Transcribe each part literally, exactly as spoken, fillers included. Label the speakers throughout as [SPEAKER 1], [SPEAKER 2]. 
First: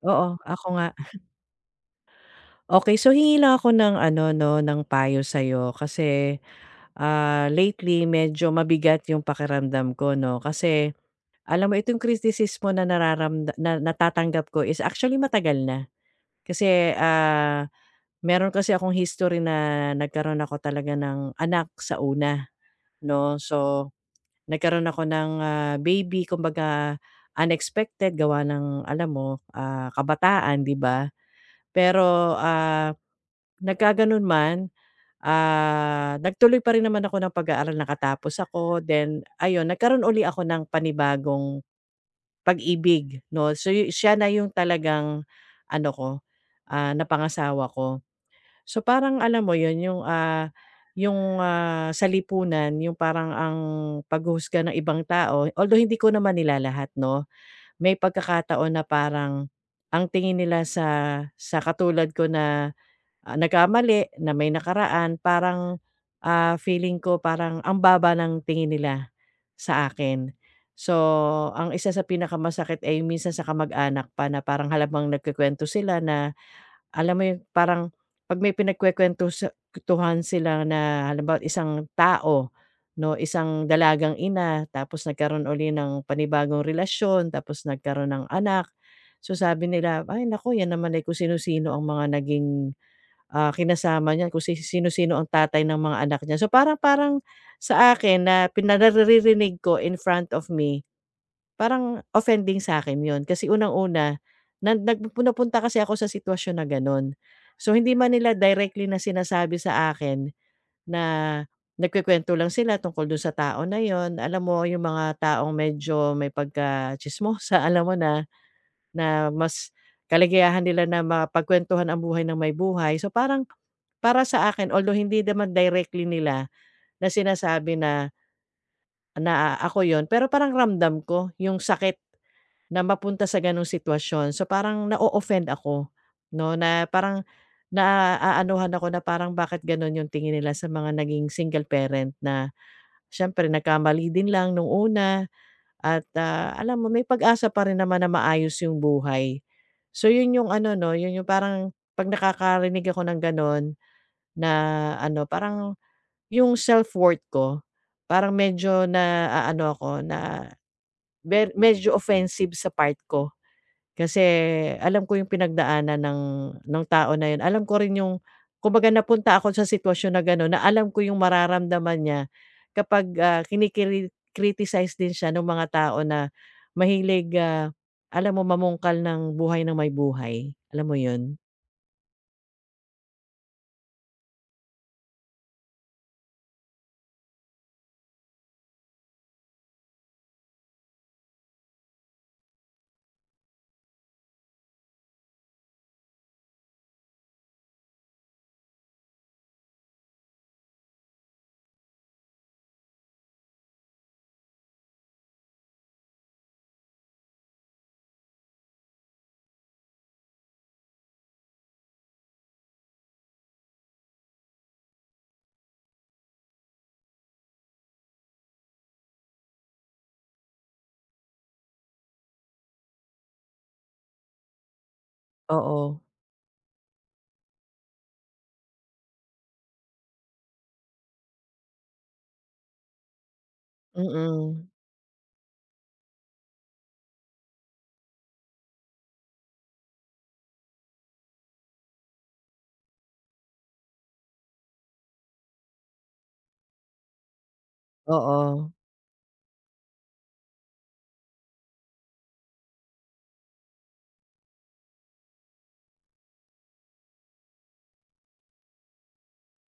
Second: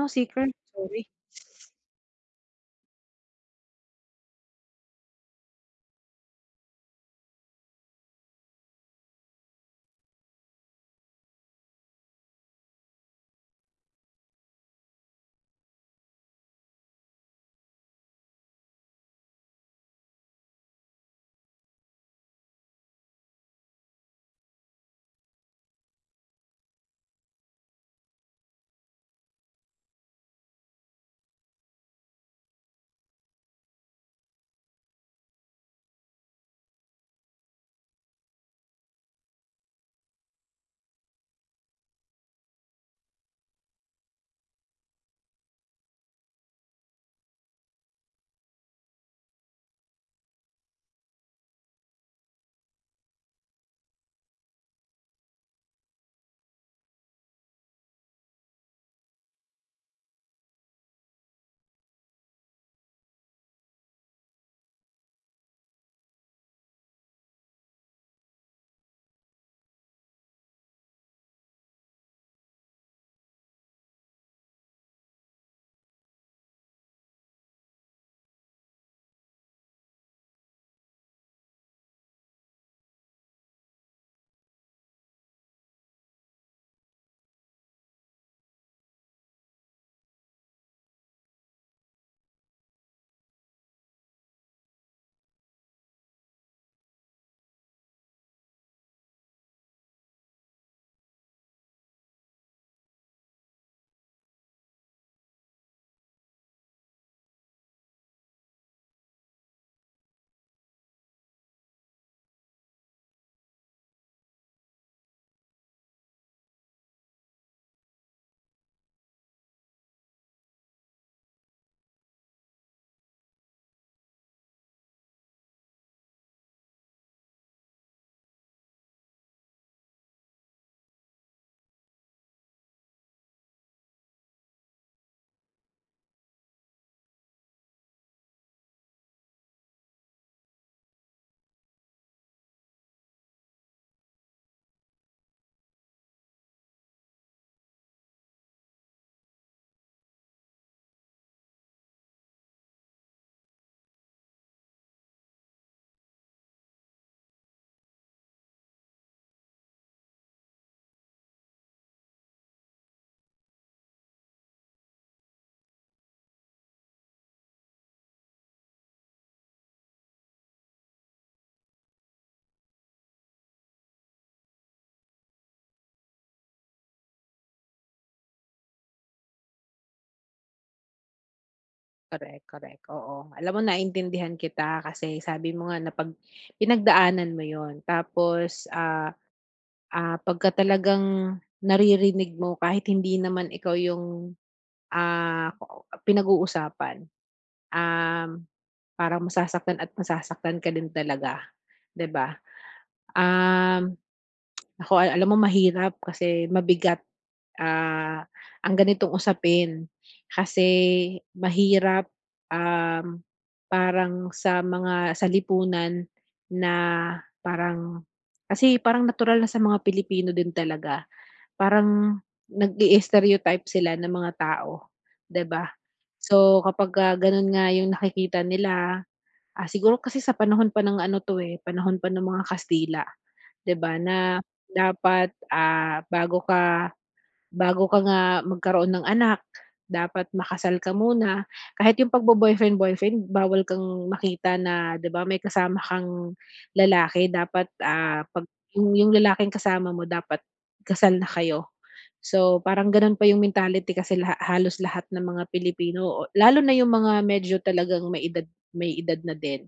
[SPEAKER 1] Oh,
[SPEAKER 2] Oo,
[SPEAKER 1] seeker,
[SPEAKER 2] ako nga.
[SPEAKER 1] sorry.
[SPEAKER 2] okay, so hingi lang ako ng ano 'no, ng payo sa'yo kasi, ah, lately medyo mabigat yung pakiramdam ko 'no. Kasi alam mo itong kritisismo na nararamda na natatanggap ko is actually matagal na. Kasi, ah, meron kasi akong history na nagkaroon ako talaga ng anak sa una 'no. So, nagkaroon ako ng, ah, baby kumbaga unexpected gawa ng alam mo, ah, kabataan 'di ba? Pero, ah Nagkagano'n man, ah, nagtuloy pa rin naman ako ng pag-aaral, nakatapos ako. Then ayun, nagkaroon uli ako ng panibagong pag-ibig 'no. So yu siya na yung talagang ano ko, ah, napangasawa ko. So parang alam mo yun, yung, ah, yung, ah, sa lipunan yung parang ang paghuhusga ng ibang tao, although hindi ko naman nila lahat 'no. May pagkakataon na parang ang tingin nila sa sa katulad ko na ah, nagkamali na may nakaraan parang, ah, feeling ko parang ang baba ng tingin nila sa akin. So, ang isa sa pinakamasakit ay minsan sa kamag-anak pa na parang halamang nagkukuwento sila na alam mo yung parang 'pag may pinagkukuwento sa sila na halimbawa't isang tao 'no, isang dalagang ina tapos nagkaroon uli ng panibagong relasyon, tapos nagkaroon ng anak. So, sabi nila, "Ay naku, yan naman ay kung sino-sino ang mga naging Ah, kinasama niya kung si sino-sino ang tatay ng mga anak niya." So, parang parang sa akin na pina naririnig ko in front of me, parang offending sa akin yon Kasi unang-una, na nag napunta kasi ako sa sitwasyon na gano'n. So, hindi man nila directly na sinasabi sa akin na nagkukuwento lang sila tungkol dun sa tao na yon Alam mo yung mga taong medyo may pagka-tsismosa, alam mo na. Na mas kaligayahan nila na mapagkuwentuhan ang buhay ng may buhay. So, parang para sa akin although hindi naman directly nila na sinasabi na na "Ah, ako yon pero parang ramdam ko yung sakit na mapunta sa gano'ng sitwasyon." So, parang na offend ako 'no, na parang naaanuhan ako na parang bakit gano'n yung tingin nila sa mga naging single parent na siyempre nagkamali din lang nung una. At, ah, alam mo may pag-asa pa rin naman na maayos yung buhay. So yun yung ano 'no, yun yung parang 'pag nakakarinig ako ng gano'n na ano, parang yung self-worth ko parang medyo na ah, ano ako na ver medyo offensive sa part ko. Kasi alam ko yung pinagdaanan ng ng tao na yun. Alam ko rin yung kumbaga napunta ako sa sitwasyon na gano'n na alam ko yung mararamdaman niya kapag, ah, kinikiri criticize din siya nung mga tao na mahilig, ah, alam mo mamungkal ng buhay ng may buhay, alam mo yun?
[SPEAKER 1] Correct, correct, oo. Alam mo naintindihan kita kasi sabi mo nga na pag pinagdaanan mo yon tapos, ah, ah, pagka talagang naririnig mo kahit hindi naman ikaw yung, ah, ko- pinag-uusapan, um, parang masasaktan at masasaktan ka din talaga, 'di ba? Um Naku, alam mo mahirap kasi mabigat, ah, ang ganitong usapin. Kasi mahirap, um, parang sa mga sa lipunan na parang kasi parang natural na sa mga Pilipino din talaga. Parang nag-i-stereotype sila ng mga tao, 'di ba?
[SPEAKER 2] Oo,
[SPEAKER 1] So, kapagka gano'n nga yung nakikita nila, ah, siguro kasi sa panahon pa ng ano 'to, eh, panahon pa ng mga Kastila. 'Di ba, na
[SPEAKER 2] mm.
[SPEAKER 1] dapat, ah, bago ka bago ka nga magkaroon ng anak, dapat makasal ka muna. Kahit yung pagbo-boyfriend-boyfriend bawal kang makita na 'di ba, may kasama kang lalaki dapat, ah, 'pag
[SPEAKER 2] Oo,
[SPEAKER 1] yung yung lalaking kasama mo dapat kasal na kayo. So, parang gano'n pa yung mentality kasi laha halos lahat ng mga Pilipino o lalo na yung mga medyo talagang may edad may edad na din.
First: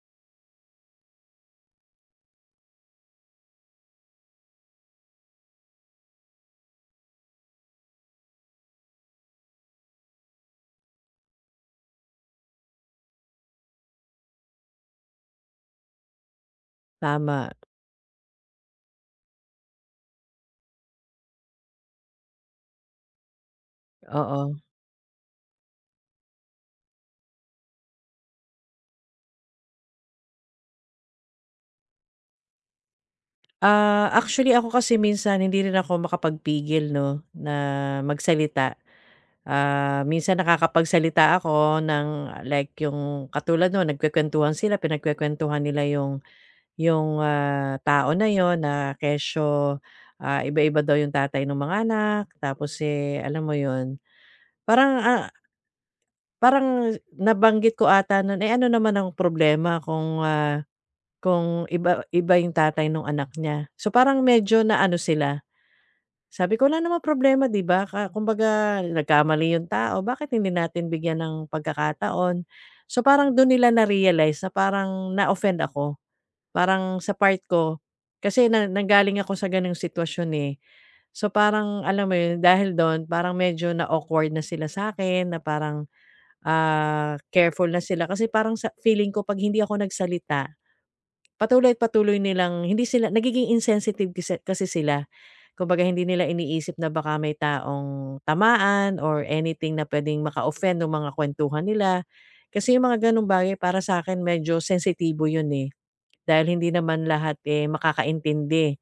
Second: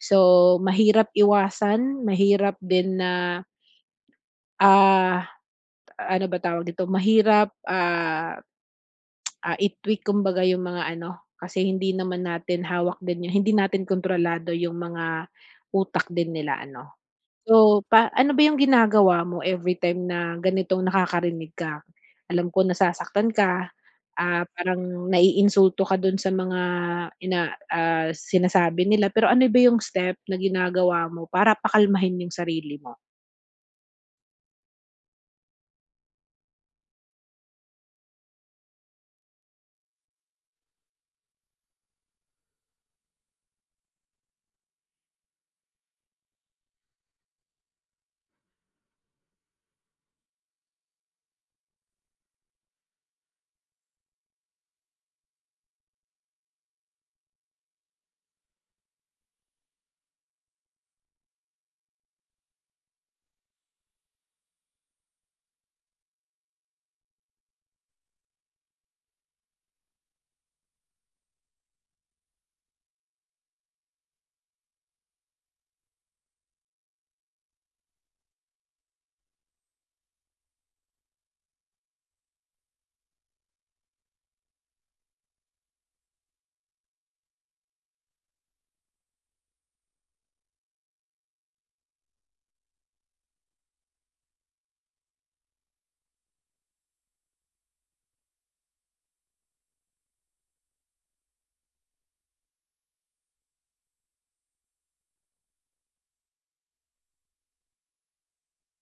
[SPEAKER 1] So, mahirap iwasan, mahirap din na Ah, ano ba tawag dito, mahirap, ah, ah, i-tweak kumbaga yung mga ano, kasi hindi naman natin hawak din yung hindi natin kontrolado yung mga utak din nila ano.
[SPEAKER 2] tama,
[SPEAKER 1] So, pa ano ba yung ginagawa mo every time na ganitong nakakarinig ka? Alam ko nasasaktan ka, ah,
[SPEAKER 2] oo.
[SPEAKER 1] parang naiinsulto ka dun sa mga ina ah, sinasabi nila, pero ano ba yung step na ginagawa mo para pakalmahin yung sarili mo?
[SPEAKER 2] Ah, actually ako kasi minsan hindi rin ako makapagpigil 'no, na magsalita. Ah, minsan nakakapagsalita ako ng like yung katulad no'n nagkukuwentuhan sila, pinagkukuwentuhan nila yung yung, ah, tao na yon na kesyo, ah, iba-iba daw yung tatay nung mga anak tapos, eh, alam mo yon parang, ah, parang nabanggit ko ata no'n, eh, ano naman ang problema kung, ah, kung iba iba yung tatay nung anak niya. So, parang medyo na ano sila. Sabi ko, "Wala namang problema 'di ba, ka kumbaga nagkamali yung tao, bakit hindi natin bigyan ng pagkakataon?" So, parang dun nila na-realize na parang na-offend ako, parang sa part ko kasi na nanggaling ako sa gano'ng sitwasyon, eh. So, parang alam mo yun, dahil dun parang medyo na-awkward na sila sa akin, na parang, ah, careful na sila kasi parang sa feeling ko 'pag hindi ako nagsalita Patuloy at patuloy nilang hindi sila nagiging insensitive kasi kasi sila. Kumbaga hindi nila iniisip na baka may taong tamaan or anything na puwedeng maka-offend nung mga kuwentuhan nila. Kasi yung mga gano'ng bagay para sa akin medyo sensitibo yun, eh, dahil hindi naman lahat, eh, makakaintindi.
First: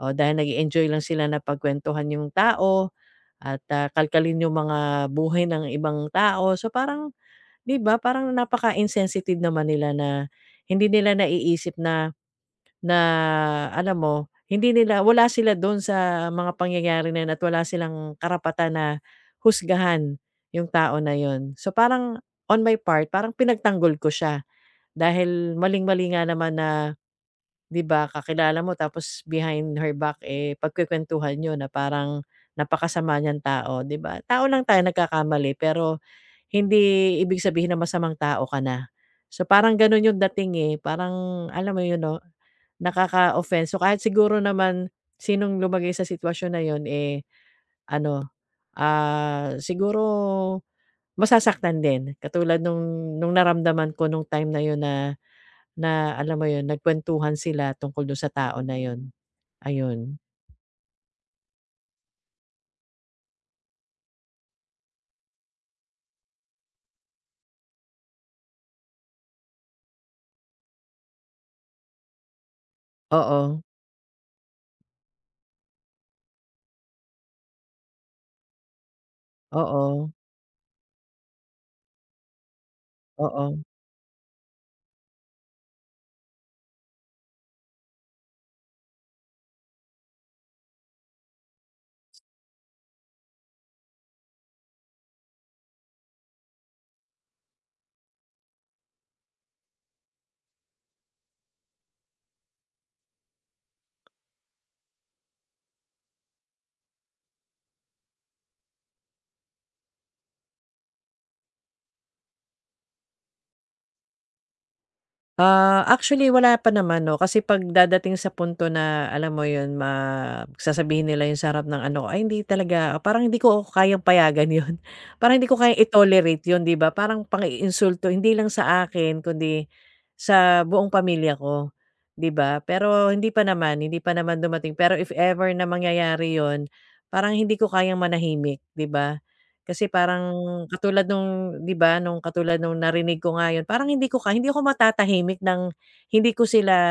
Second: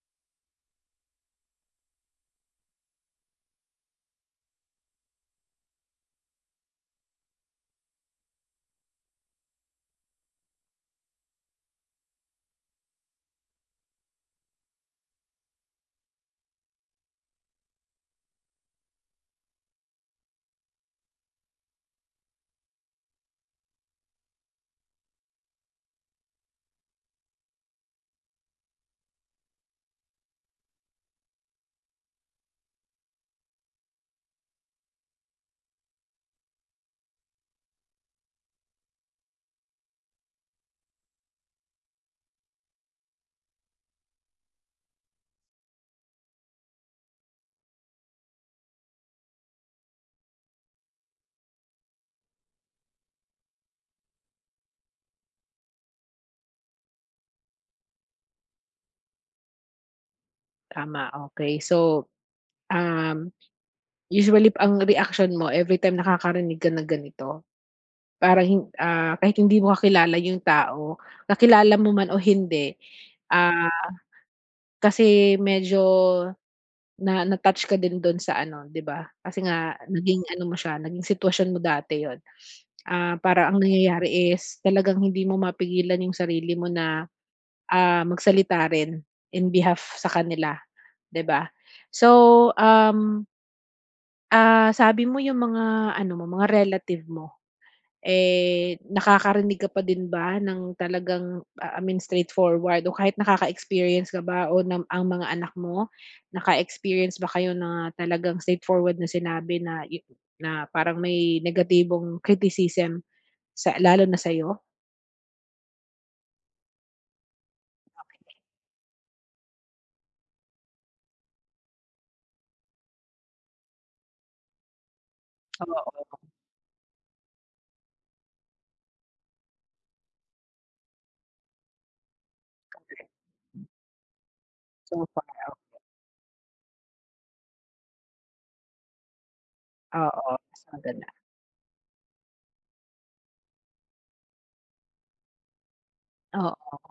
[SPEAKER 2] O dahil nag enjoy lang sila na pagkuwentuhan yung tao at, ah, kalkalin yung mga buhay ng ibang tao. So parang 'di ba, parang napaka-insensitive naman nila na hindi nila naiisip na na alam mo, hindi nila wala sila dun sa mga pangyayari na yun at wala silang karapatan na husgahan yung tao na yun. So, parang on my part, parang pinagtanggol ko siya dahil maling-mali nga naman na 'di ba, kakilala mo tapos behind her back, eh, pagkukuwentuhan niyo na parang napakasama niyang tao, 'di ba? Tao lang tayo nagkakamali pero hindi ibig sabihin na masamang tao ka na. So, parang ganun yung dating, eh, parang alam mo yun 'no? Nakaka-offense. So, kahit siguro naman sinong lumagay sa sitwasyon na yon eh, ano, ah, siguro masasaktan din. Katulad nung nung naramdaman ko nung time na yon na na alam mo yon nagkuwentuhan sila tungkol dun sa tao na yun, ayun.
[SPEAKER 1] Tama, okay. So, um usually ang reaction mo everytime nakakarinig ka ng ganito, parang hin ah, kahit hindi mo kakilala yung tao, kakilala mo man o hindi,
[SPEAKER 2] Oo,
[SPEAKER 1] ah, kasi medyo na na-touch ka din dun sa ano, 'di ba? Kasi nga
[SPEAKER 2] oo,
[SPEAKER 1] naging ano mo siya, naging sitwasyon mo dati yon. Ah, para
[SPEAKER 2] oo.
[SPEAKER 1] ang nangyayari is talagang hindi mo mapigilan yung sarili mo na, ah, magsalita rin in behalf sa kanila, 'di ba? So, um, ah, sabi mo yung mga ano mo, mga relative mo. Eh, nakakarinig ka pa din ba ng talagang, ah, I mean straightforward o kahit nakaka-experience ka ba o nam ang mga anak mo, naka-experience ba kayo na talagang straightforward na sinabi na yu na parang may negatibong criticism sa lalo na sa'yo?
[SPEAKER 2] Ah, actually wala pa naman 'no, kasi 'pag dadating sa punto na alam mo 'yun, ma sasabihin nila 'yun sarap ng ano ko, ay hindi talaga parang hindi ko kayang payagan 'yun. Parang hindi ko kayang
[SPEAKER 1] Oo,
[SPEAKER 2] i-tolerate 'yun, 'di ba? Parang pang-iinsulto hindi lang sa akin kundi sa buong pamilya ko, 'di ba?
[SPEAKER 1] correct.
[SPEAKER 2] Pero hindi pa naman, hindi pa naman dumating. Pero
[SPEAKER 1] So
[SPEAKER 2] if
[SPEAKER 1] far,
[SPEAKER 2] ever na
[SPEAKER 1] oo.
[SPEAKER 2] mangyayari 'yun, parang hindi ko kayang manahimik, 'di ba? Kasi
[SPEAKER 1] Oo,
[SPEAKER 2] parang
[SPEAKER 1] mas
[SPEAKER 2] katulad
[SPEAKER 1] maganda.
[SPEAKER 2] nung 'di ba, nung katulad nung narinig ko nga yun, parang hindi ko ka hindi ako matatahimik ng hindi ko sila
[SPEAKER 1] Oo,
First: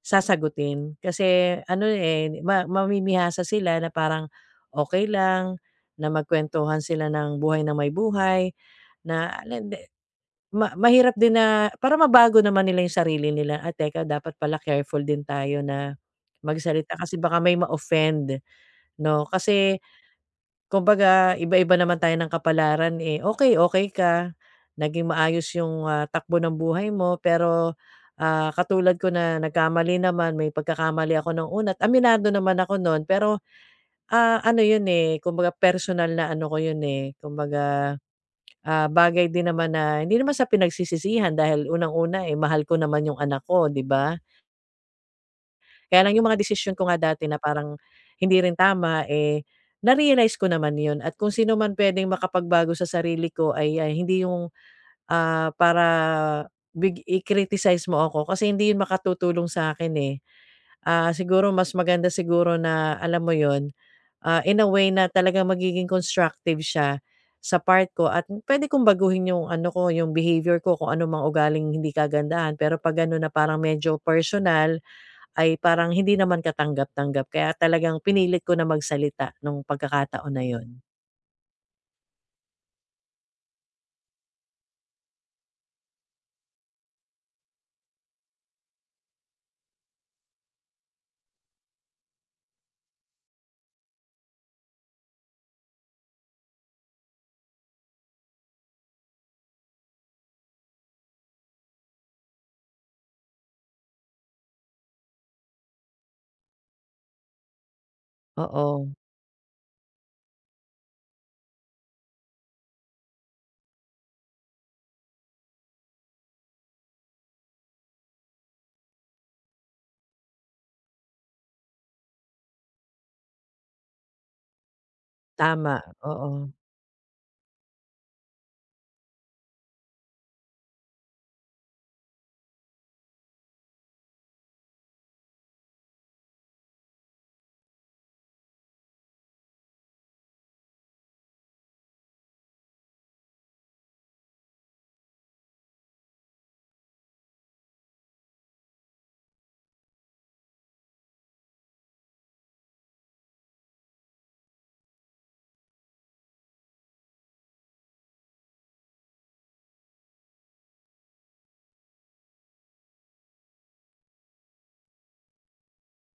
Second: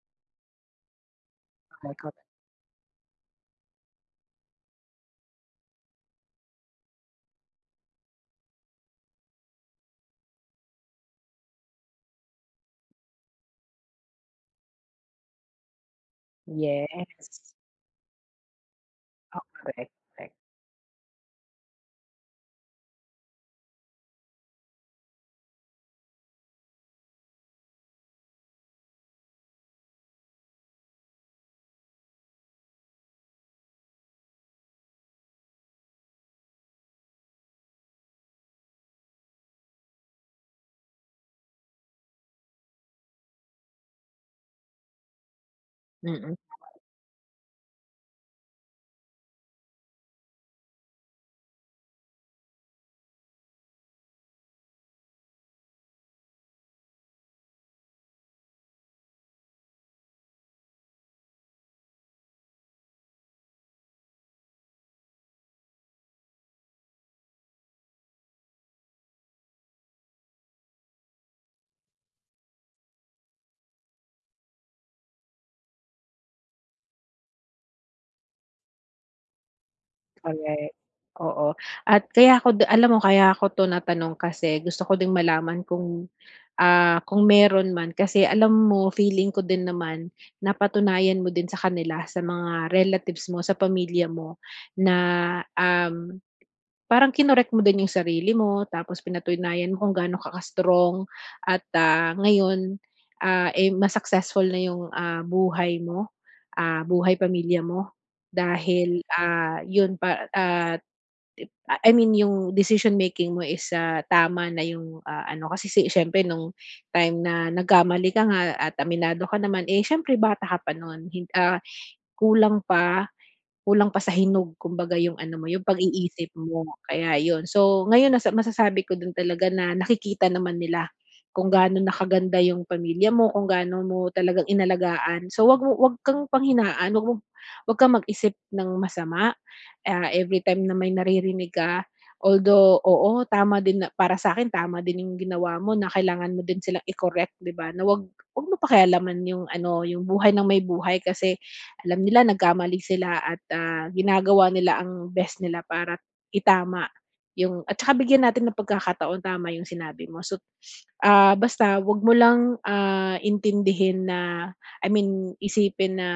[SPEAKER 2] sasagutin. Kasi ano,
[SPEAKER 1] correct, correct.
[SPEAKER 2] eh, ma mamimihasa sila na parang okey lang na magkuwentuhan sila ng buhay ng may buhay, na ala hindi ma mahirap din na para mabago naman nila yung sarili nila, "Ah, teka dapat pala careful din tayo na magsalita kasi baka
[SPEAKER 1] Yes.
[SPEAKER 2] may ma-offend," 'no?
[SPEAKER 1] Oh,
[SPEAKER 2] Kasi
[SPEAKER 1] correct, correct.
[SPEAKER 2] Kumbaga iba-iba naman tayo ng kapalaran, eh. okay okay ka, naging maayos yung, ah, takbo ng buhay mo pero, ah, katulad ko na nagkamali naman, may pagkakamali ako ng una at aminado naman ako nun pero, ah, ano yun, eh, kumbaga personal na ano ko yun, eh, kumbaga, ah, bagay din naman na hindi naman sa pinagsisisihan dahil unang-una, eh, mahal ko naman yung anak ko, 'di ba? Kaya lang yung
[SPEAKER 1] Mm.
[SPEAKER 2] mga desisyon ko nga dati na parang hindi rin tama, eh, na-realize ko naman yun at kung sino man puwedeng makapagbago sa sarili ko ay ay hindi yung, ah, para big i-criticize mo ako kasi hindi yun makatutulong sa akin eh. Ah, siguro mas maganda siguro na alam mo yun, ah, in a way na talagang magiging constructive siya sa part ko at pwede kong baguhin yung ano ko, yung behavior ko kung ano mang ugaling hindi kagandahan. Pero 'pag ano na parang medyo personal ay parang hindi naman katanggap-tanggap kaya talagang pinilit ko na magsalita nung pagkakataon na yun.
[SPEAKER 1] Correct, oo. At kaya ako d- alam mo kaya ako 'to natanong kasi gusto ko ding malaman kung, ah, kung meron man kasi alam mo feeling ko din naman napatunayan mo din sa kanila, sa mga relatives mo, sa pamilya mo na, um, parang kinorek mo din yung sarili mo tapos pinatunayan mo kung gaano ka ka-strong at, ah, ngayon, ah, eh, mas successful na yung, ah, buhay mo, ah, buhay pamilya mo
[SPEAKER 2] Oo,
[SPEAKER 1] dahil, ah, yun pa ah. Ah, I mean yung decision making mo is, ah, tama na yung, ah, ano kasi si siyempre nung time na nagkamali ka nga at aminado ka naman, eh, siyempre bata ka pa nun hin ah, kulang pa. Kulang pa sa hinog kumbaga yung ano mo, yung
[SPEAKER 2] tama, oo.
[SPEAKER 1] pag-iisip mo, kaya yun. So, ngayon nasa masasabi ko din talaga na nakikita naman nila kung gaano nakaganda yung pamilya mo, kung gaano mo talagang inalagaan. So, 'wag mo 'wag kang panghinaan, 'wag mo 'wag kang mag-isip ng masama, ah, every time na may naririnig ka. Although, oo, tama din na para sa akin tama din yung ginawa mo na kailangan mo din silang i-correct, 'di ba, na 'wag 'wag mo pakialaman yung ano, yung buhay ng may buhay kasi alam nila nagkamali sila at, ah, ginagawa nila ang best nila para itama yung at saka bigyan natin ng pagkakataon, tama yung sinabi mo. So, ah, basta 'wag mo lang, ah, intindihin na I mean, isipin na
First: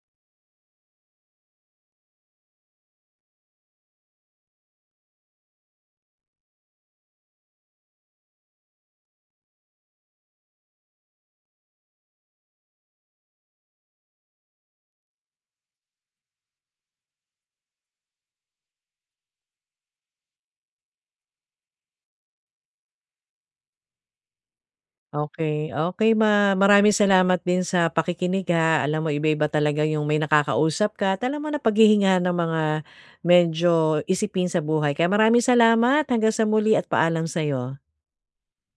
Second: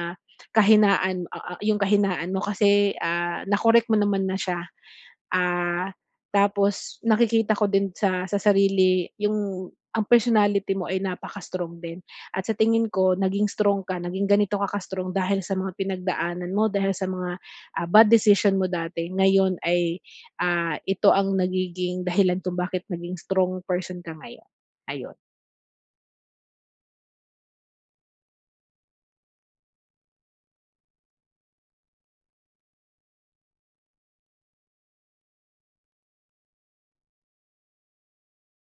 [SPEAKER 1] kahinaan, ah, ah, yung kahinaan mo kasi, ah, na-correct mo naman na siya. Ah, tapos nakikita ko din sa sa sarili yung ang personality mo ay napaka-strong din at sa tingin ko naging strong ka, naging ganito ka ka-strong dahil sa mga pinagdaanan mo, dahil sa mga, ah, bad decision mo dati. Ngayon ay, ah, ito ang nagiging dahilan kung bakit naging strong person ka ngayon, ayun.
[SPEAKER 2] okay, okay. ma maraming salamat din sa pakikinig ha. Alam mo iba-iba talaga yung may nakakausap ka at alam mo na paghihingahan ng mga medyo isipin sa buhay. Kaya maraming salamat, hanggang sa muli at paalam sa'yo.